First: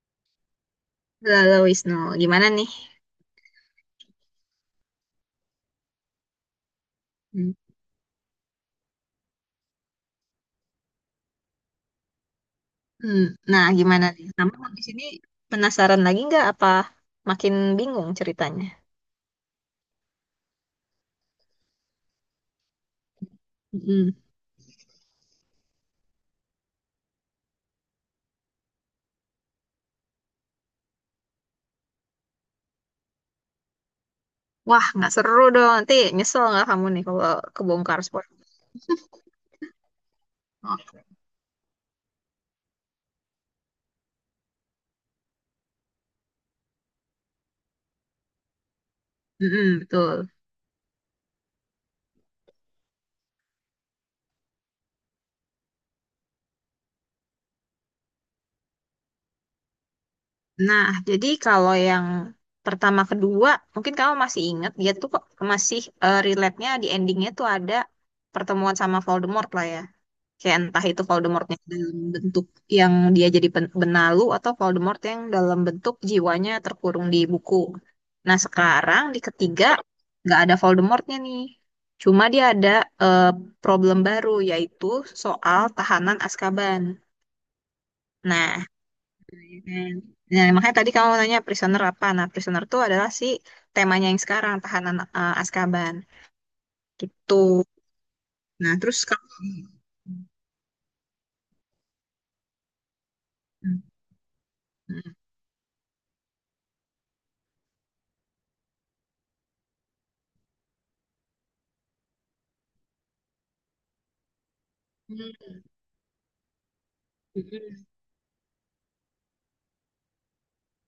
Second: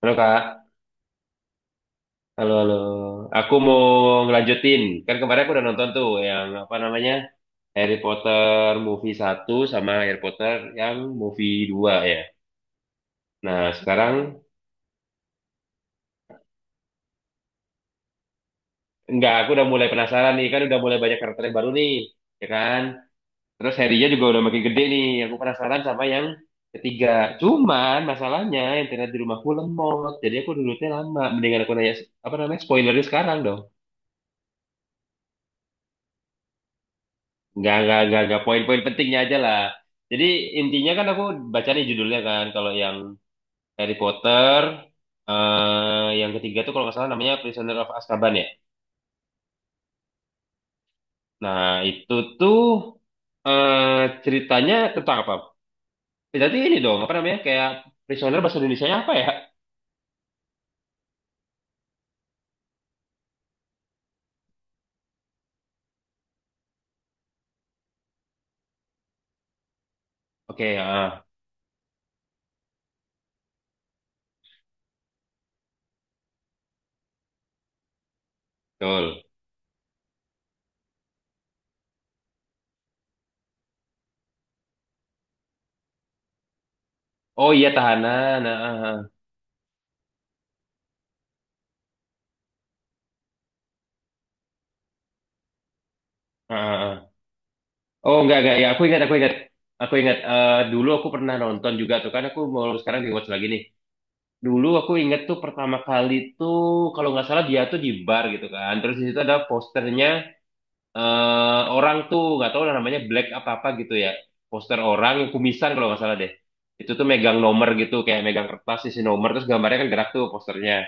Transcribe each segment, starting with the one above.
Halo, Kak, Halo Wisnu, gimana halo nih? halo. Aku mau ngelanjutin. Kan kemarin aku udah nonton tuh yang apa namanya? Hmm. Harry Potter movie satu sama Harry Potter yang movie dua ya. Hmm, Nah, Nah, gimana nih? sekarang Kamu habis ini penasaran lagi nggak apa makin bingung ceritanya? enggak, aku udah mulai penasaran nih, kan udah mulai banyak karakter yang baru nih, ya kan? Terus Harry-nya Mm-mm. juga udah makin gede nih. Aku penasaran sama yang ketiga. Cuman masalahnya internet di rumahku lemot. Jadi aku dulunya lama. Mendingan aku nanya apa namanya? Spoilernya sekarang dong. Wah, nggak seru dong. Nanti nyesel nggak kamu nih kalau kebongkar Nggak, sport? nggak. Poin-poin pentingnya aja lah. Jadi Oh. intinya kan aku baca nih judulnya kan. Kalau yang Harry Potter, eh, yang ketiga tuh kalau nggak salah namanya Prisoner of Azkaban ya. Mm-mm, betul. Nah, itu tuh eh ceritanya tentang apa? Berarti ini dong, apa namanya? Kayak Prisoner bahasa Indonesia apa ya? Nah, jadi kalau yang pertama kedua, mungkin kamu masih ingat dia tuh kok masih relate-nya di endingnya tuh ada pertemuan sama Voldemort lah ya. Kayak Oke, entah itu ah, Voldemortnya dalam bentuk yang dia jadi benalu atau Voldemort yang dalam bentuk jiwanya terkurung di buku. Nah, sekarang di betul. ketiga nggak ada Voldemortnya nih. Cuma dia ada eh, problem baru yaitu soal tahanan Azkaban. Oh iya, tahanan. Ah, Nah, ah, ya kan? Nah makanya tadi kamu nanya prisoner apa? Nah, prisoner itu adalah si temanya yang sekarang tahanan Azkaban ah, ah, ah. Ah. gitu. Oh enggak, enggak. Ya, Nah, aku ingat, terus aku kamu ingat. Aku ingat, dulu aku pernah nonton juga tuh kan aku mau sekarang di watch lagi nih. Hmm. Dulu aku Hmm. inget tuh pertama kali tuh kalau nggak salah dia tuh di bar gitu kan. Terus di situ ada posternya, orang tuh nggak tahu namanya Black apa apa gitu ya. Poster orang yang Hmm. kumisan kalau nggak salah deh. Itu tuh megang nomor Hmm. gitu kayak megang kertas isi nomor terus gambarnya kan gerak tuh posternya.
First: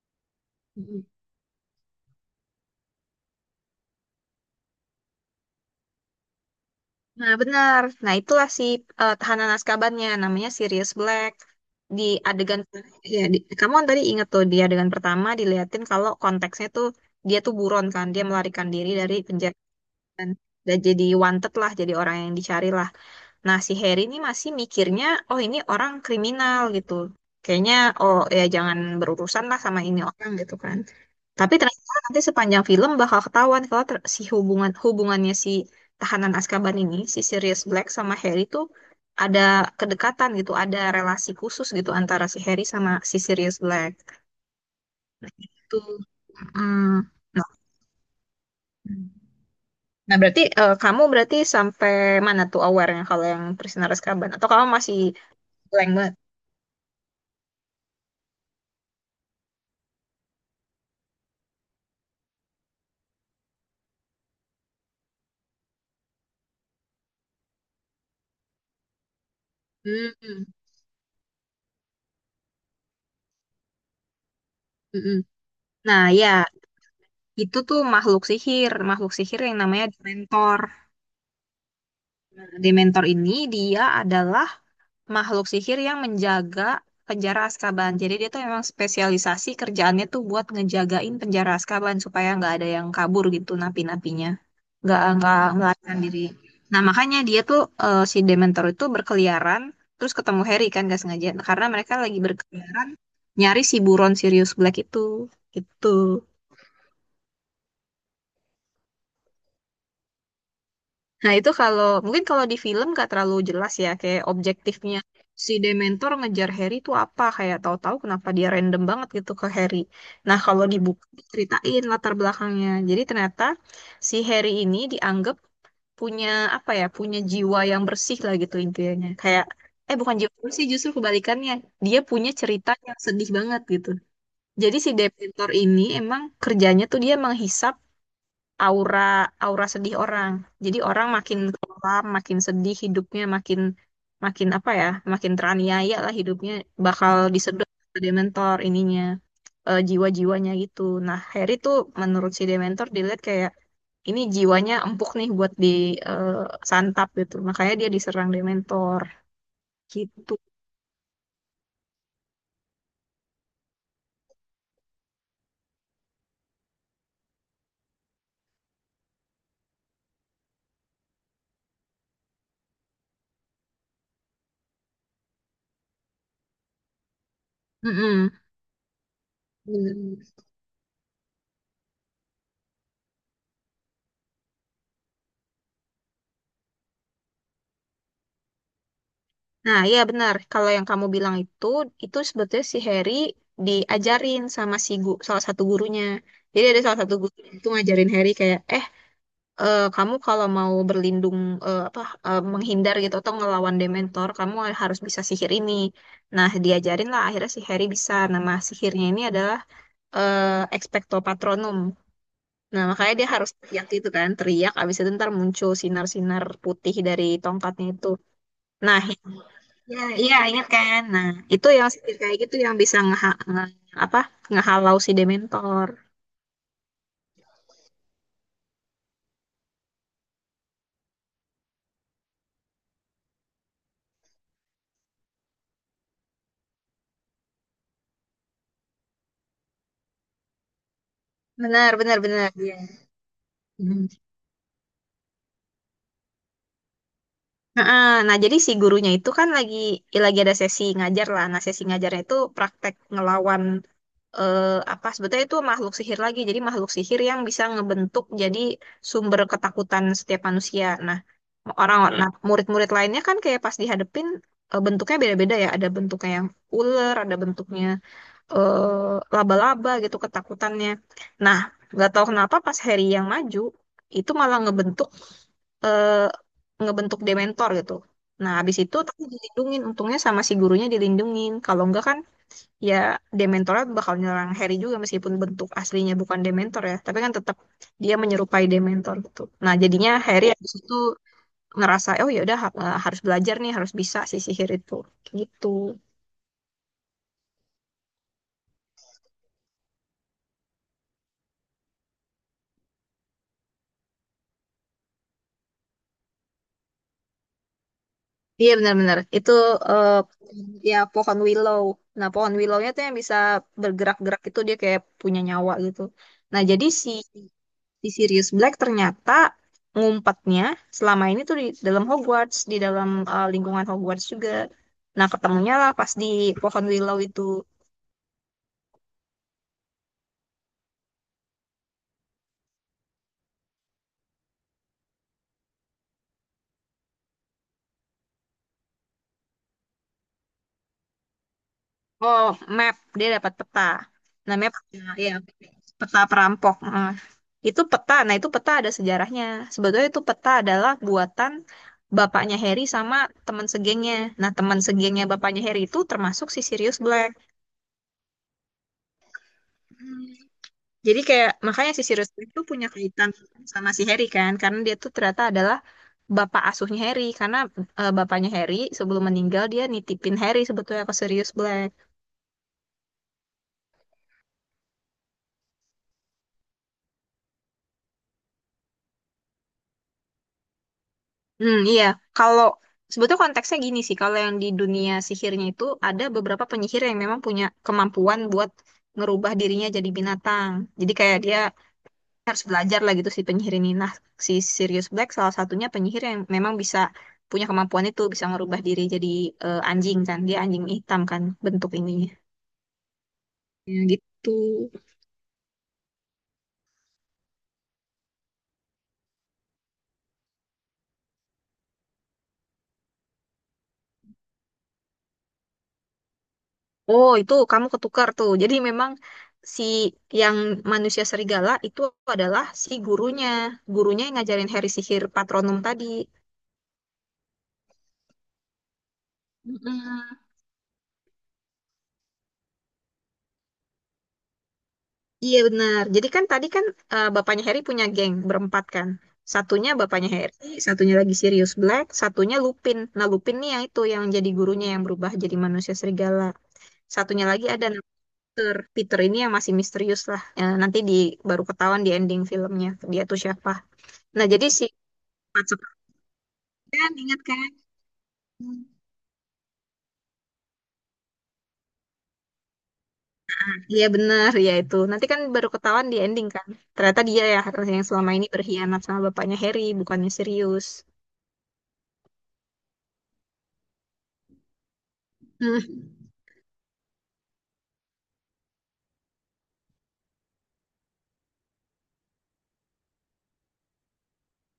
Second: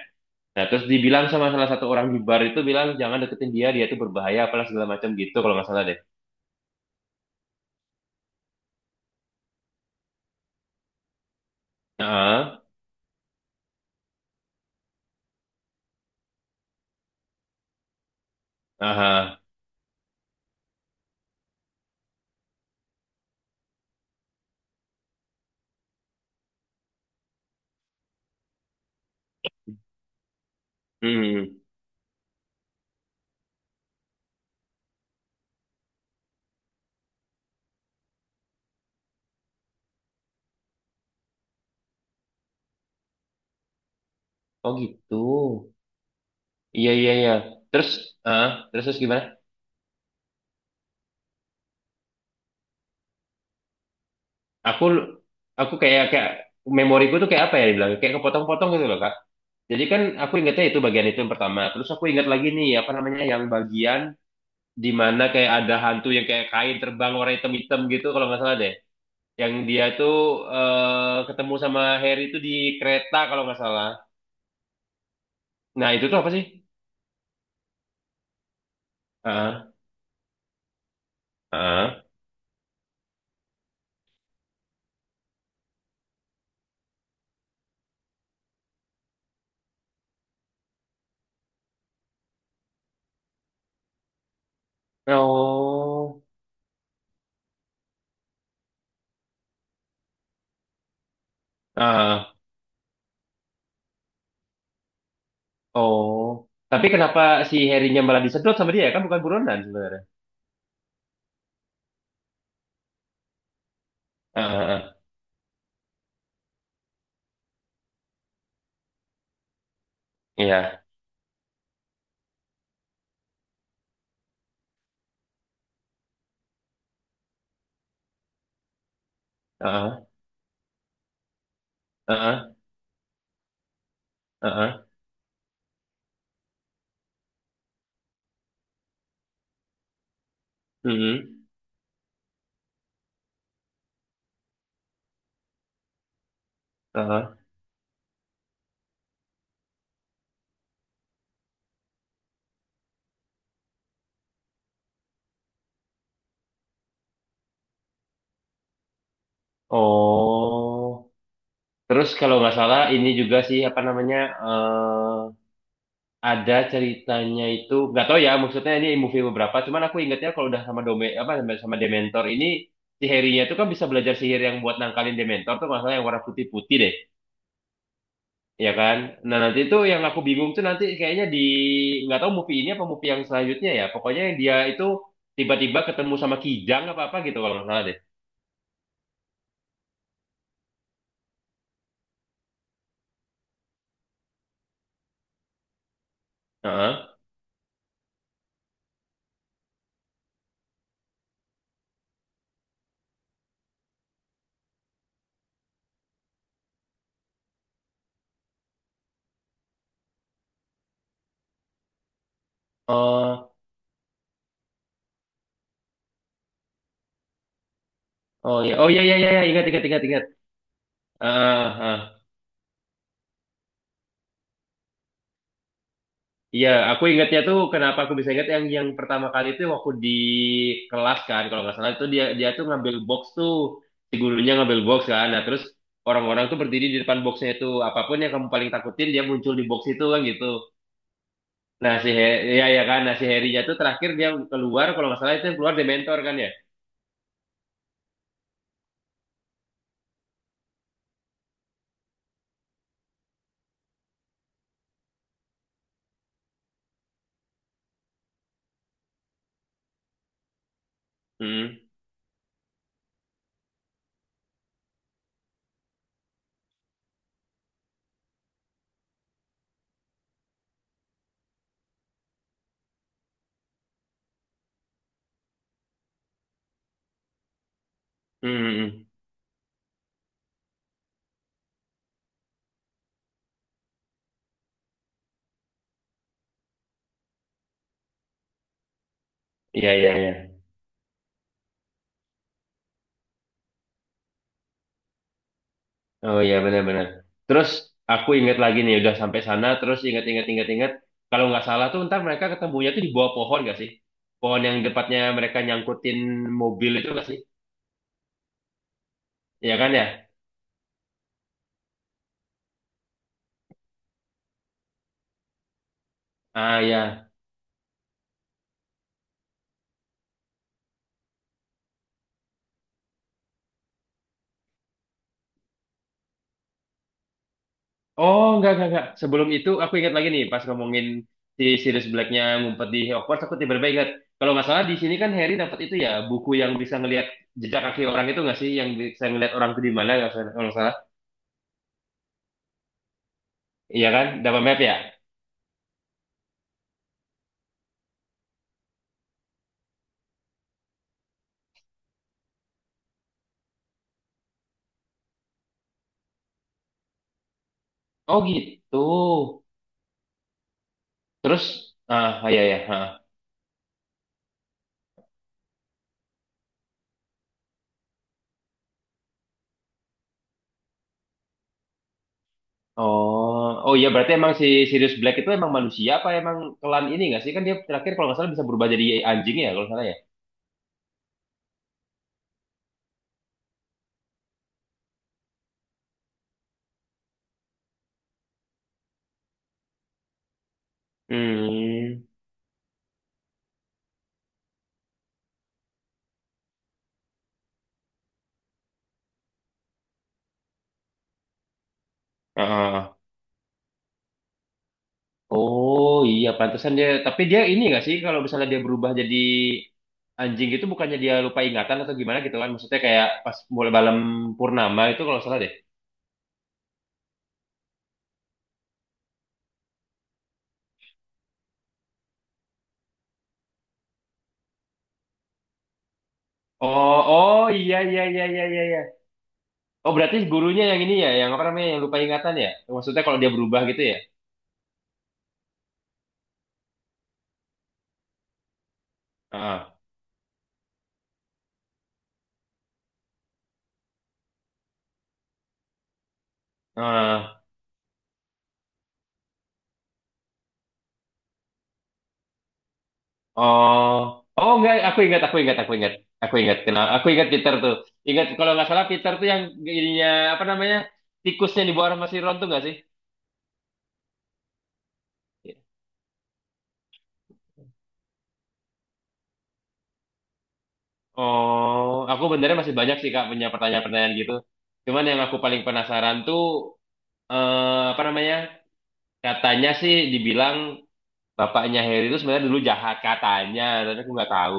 Nah, terus Hmm. dibilang sama salah satu orang di bar itu bilang jangan deketin dia, dia tuh berbahaya apalah segala macam gitu kalau nggak salah deh. Nah, benar. Nah, itulah si tahanan Azkabannya, namanya Sirius Black. Di Heeh. adegan ya di, kamu kan tadi inget tuh di adegan pertama diliatin kalau konteksnya tuh dia tuh buron kan, dia melarikan diri dari Aha. penjara kan. Dan jadi wanted lah, jadi orang yang dicari lah. Nah, si Harry ini masih mikirnya, oh ini orang kriminal gitu. Kayaknya, oh ya jangan berurusan lah sama ini orang gitu kan. Hmm. Hmm, Tapi hmm. ternyata nanti sepanjang film bakal ketahuan kalau ter- si hubungan hubungannya si tahanan Azkaban ini, si Sirius Black sama Harry tuh ada kedekatan gitu, ada relasi khusus gitu antara si Harry sama si Sirius Black. Oh gitu. Itu, Iya, iya, iya. nah, Terus, terus gimana? nah berarti kamu berarti sampai mana tuh awarenya kalau yang Prisoner Azkaban? Atau kamu aku masih aku blank kayak banget? kayak memoriku tuh kayak apa ya dibilang kayak kepotong-potong gitu loh, Kak. Jadi kan aku ingatnya itu bagian itu yang pertama. Terus aku ingat lagi nih apa namanya yang bagian di mana kayak ada hantu yang kayak kain terbang warna hitam-hitam gitu kalau nggak salah deh. Yang dia tuh, Hmm, ketemu sama Harry itu di kereta kalau nggak salah. mm-mm. Nah, itu Nah tuh apa sih? ya, itu tuh makhluk sihir yang Ah, namanya Dementor. ah, Nah, Dementor ini dia adalah makhluk sihir yang menjaga penjara Azkaban. Jadi dia tuh memang spesialisasi kerjaannya tuh buat ngejagain penjara Azkaban supaya nggak ada yang kabur gitu napi-napinya. Nggak melarikan diri. oh, Nah makanya dia tuh si Dementor itu berkeliaran terus ketemu Harry kan gak sengaja karena mereka lagi ah, berkeliaran nyari si buron Sirius Black itu gitu. oh. Tapi kenapa si Harry-nya malah disedot sama dia, ya? Kan bukan buronan sebenarnya. Nah, itu kalau mungkin kalau di film gak terlalu jelas ya kayak Ah, ah, objektifnya ah. si Dementor ngejar Harry itu apa kayak tahu-tahu kenapa dia random banget gitu ke Harry. Nah, kalau di Iya. buku ceritain latar belakangnya. Jadi ternyata si Harry ini dianggap punya apa ya, punya jiwa yang bersih lah gitu intinya. Kayak Ah, bukan jiwa bersih justru kebalikannya. Dia ah. punya Ah. cerita yang sedih banget gitu. Jadi Heeh, si Dementor ini emang kerjanya tuh dia menghisap aura aura sedih orang. Jadi orang makin mhm, kelam, makin sedih hidupnya, makin makin apa ya, makin teraniaya lah hidupnya bakal heeh. disedot ke Dementor ininya jiwa-jiwanya gitu. Nah, Harry tuh menurut si Dementor dilihat kayak ini jiwanya empuk nih buat disantap gitu. Makanya dia diserang Dementor gitu. Oh, terus kalau nggak salah ini juga sih apa namanya, eh ada ceritanya itu nggak tahu ya maksudnya ini movie beberapa. Cuman aku ingatnya kalau udah sama Dome apa sama Dementor ini, si Harry-nya itu kan bisa belajar sihir yang buat nangkalin Dementor tuh nggak salah yang warna putih-putih deh, ya kan? Nah, nanti itu yang aku Mm-mm. bingung tuh nanti kayaknya di nggak tahu movie ini apa movie yang selanjutnya ya. Pokoknya yang dia itu tiba-tiba ketemu sama Kijang apa apa gitu kalau nggak salah deh. Nah, iya benar. Kalau yang kamu bilang itu sebetulnya si Harry diajarin sama salah satu gurunya. Jadi ada salah satu guru itu ngajarin Harry kayak, kamu kalau mau berlindung eh, apa menghindar gitu atau ngelawan Dementor, kamu harus bisa sihir ini. Nah, diajarin lah akhirnya si Harry bisa. Nama sihirnya ini adalah Expecto Patronum. Nah, makanya dia Heeh. harus teriak gitu kan, teriak, abis itu ntar muncul sinar-sinar putih dari tongkatnya itu. Oh ya, oh Nah, ya, ya, ya, ya. Ingat, ingat, ya, ingat, ingat. iya ingat kan. Nah, Ah, itu yang ah. sihir kayak gitu yang bisa ngeha nge- apa ngehalau si Dementor. Iya, aku ingatnya tuh kenapa aku bisa ingat yang pertama kali itu waktu di kelas kan, kalau nggak salah itu dia dia tuh ngambil box tuh, si gurunya ngambil box kan, nah terus orang-orang tuh berdiri di depan boxnya itu apapun yang kamu paling takutin dia muncul di box itu kan gitu. Benar, Nah, benar, benar. ya, Iya. ya kan, nah si Harry-nya tuh Hmm. terakhir dia keluar kalau nggak salah itu yang keluar Dementor kan ya. Nah, nah, jadi si gurunya itu kan lagi ya lagi ada sesi ngajar lah. Nah, sesi ngajarnya itu praktek ngelawan eh, apa sebetulnya itu makhluk sihir lagi. Jadi makhluk sihir yang bisa ngebentuk jadi sumber ketakutan setiap manusia. Nah, Hmm, orang Hmm. Nah, murid-murid lainnya kan kayak pas dihadepin bentuknya beda-beda ya. Ada bentuknya yang ular, ada bentuknya laba-laba gitu ketakutannya. Nah, nggak tahu kenapa pas Harry yang maju itu malah ngebentuk eh, ngebentuk Dementor gitu. hmm, Nah, habis hmm. itu Hmm. tapi dilindungin, untungnya sama si gurunya dilindungin. Kalau enggak kan ya Dementornya bakal nyerang Harry juga meskipun bentuk aslinya bukan Dementor ya, tapi kan tetap dia menyerupai Dementor gitu. Nah, Iya, jadinya iya, iya. Harry habis itu ngerasa oh ya udah harus belajar nih, harus bisa si sihir itu. Gitu. Oh iya, benar-benar. Terus aku ingat lagi nih udah sampai sana terus ingat-ingat kalau nggak salah tuh ntar mereka ketemunya tuh di bawah pohon nggak sih? Pohon yang depannya mereka nyangkutin mobil itu nggak sih? Iya benar-benar itu Iya kan ya? eh, ya pohon willow. Nah pohon willownya tuh yang bisa bergerak-gerak itu dia kayak punya nyawa gitu. Nah Ah jadi si ya. si Sirius Black ternyata ngumpetnya selama ini tuh di dalam Hogwarts, di dalam lingkungan Hogwarts juga. Nah ketemunya lah pas di pohon willow itu. Oh, nggak, nggak, nggak. Sebelum itu aku ingat lagi nih pas ngomongin si Sirius Blacknya ngumpet di Hogwarts, aku tiba-tiba ingat kalau nggak salah di sini kan Harry dapat itu ya buku yang bisa ngelihat jejak kaki orang itu nggak sih? Yang bisa ngelihat orang itu di mana nggak salah- kalau nggak salah? Oh, map. Dia dapat peta. Iya kan? Dapat Namanya map ya? map, ya, peta perampok. Nah, itu peta. Nah, itu peta ada sejarahnya. Sebetulnya itu peta adalah buatan bapaknya Harry sama teman segengnya. Nah, teman segengnya bapaknya Harry itu termasuk si Sirius Black. Oh gitu. Hmm. Jadi kayak Terus, makanya si Sirius ah, Black ah, itu ya, ya. punya Ah. kaitan sama si Harry kan, karena dia tuh ternyata adalah bapak asuhnya Harry. Karena bapaknya Harry sebelum meninggal dia nitipin Harry sebetulnya ke Sirius Black. Oh, oh iya, berarti emang si Sirius Black itu emang manusia apa emang kelan ini nggak sih? Kan dia terakhir kalau nggak salah bisa berubah jadi anjing ya kalau nggak salah ya. Hmm, iya. Kalau sebetulnya konteksnya gini sih, kalau yang di dunia sihirnya itu ada beberapa penyihir yang memang punya kemampuan buat ngerubah dirinya jadi binatang. Jadi kayak dia Hmm. harus belajar lah gitu si penyihir ini. Nah, si Sirius Black salah satunya penyihir yang memang bisa punya kemampuan itu, bisa ngerubah diri jadi anjing kan. Dia anjing hitam kan bentuk ininya. Ah. Ya, gitu. Oh iya pantesan dia. Tapi dia ini nggak sih kalau misalnya dia berubah jadi anjing itu bukannya dia lupa ingatan atau gimana gitu kan? Maksudnya kayak pas mulai malam purnama itu kalau nggak salah deh. Oh, itu kamu ketukar tuh. Jadi memang si yang manusia serigala itu adalah si gurunya. Gurunya yang ngajarin Harry sihir patronum tadi. Oh, oh iya, iya, iya, iya, iya. Iya. Oh berarti Mm-mm. gurunya yang ini ya, yang apa namanya yang lupa ingatan ya? Maksudnya kalau dia berubah gitu ya? Iya benar. Jadi kan tadi kan, bapaknya Harry punya geng berempat kan. Satunya bapaknya Harry, satunya lagi Sirius Black, satunya Lupin. Nah Lupin nih yang itu yang jadi gurunya yang berubah jadi manusia serigala. Satunya Heeh. lagi ada Peter. Peter ini yang masih misterius lah. Nanti di baru ketahuan di ending filmnya dia tuh siapa. Oh, Nah jadi oh si enggak, aku ingat, aku ingat, aku empat. ingat, aku ingat, kenal, Kan aku ingat ingat kan? Peter tuh, ingat kalau nggak salah Peter tuh yang ininya apa namanya tikusnya di bawah sama si Ron tuh nggak sih? Iya benar, ya itu. Nanti kan baru ketahuan di ending kan. Ternyata dia ya yang selama ini berkhianat sama bapaknya Harry, bukannya serius. Oh, aku benernya masih banyak sih Kak punya pertanyaan-pertanyaan gitu. Cuman yang aku paling Hmm. penasaran tuh, apa namanya? Katanya sih dibilang bapaknya Harry itu sebenarnya dulu jahat katanya, tapi aku nggak tahu.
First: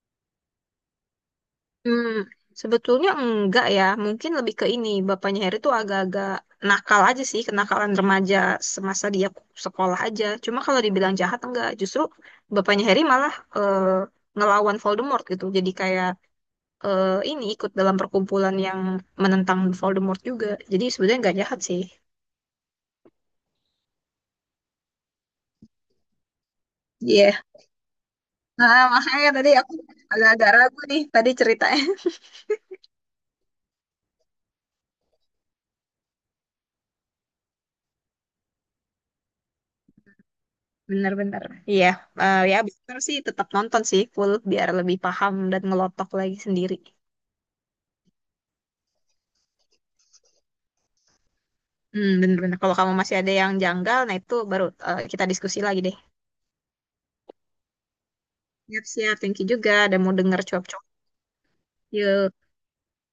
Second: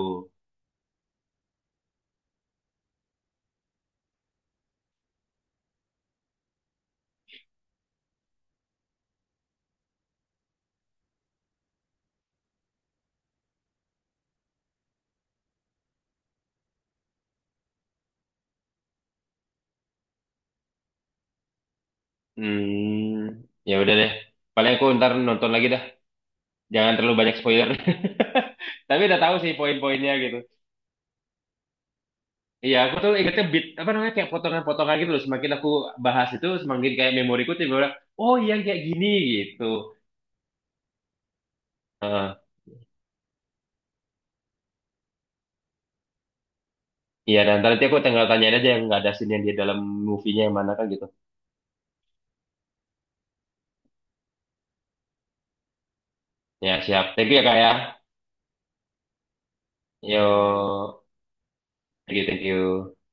Hmm. Sebetulnya enggak ya, mungkin lebih ke ini. Bapaknya Harry tuh agak-agak nakal aja sih, kenakalan remaja semasa dia sekolah aja. Cuma kalau dibilang jahat enggak, justru bapaknya Harry malah eh, ngelawan Voldemort gitu. Jadi kayak ini ikut dalam perkumpulan yang menentang Voldemort juga. Jadi sebenarnya enggak jahat sih. Hmm, ya udah deh. Paling aku ntar nonton lagi dah. Jangan terlalu banyak Iya, spoiler. nah, Tapi udah makanya tahu tadi sih aku poin-poinnya gitu. agak-agak ragu nih tadi ceritanya. Iya, aku tuh ingetnya bit apa namanya, kayak potongan-potongan gitu loh. Semakin aku bahas itu, semakin kayak memoriku tiba bilang, oh iya kayak gini gitu. Bener-bener. Iya, Heeh. ya bener sih tetap nonton sih full biar lebih paham dan ngelotok lagi sendiri. Iya, dan nanti aku tinggal tanyain aja yang nggak ada scene yang di dalam movie-nya yang mana kan gitu. Hmm, bener-bener. Kalau kamu masih ada yang janggal, nah itu baru kita diskusi lagi deh. Ya, siap. Thank you ya, Kak ya. Siap-siap, thank you juga. Udah mau denger cuap-cuap. Yo, thank you, Yuk. thank you.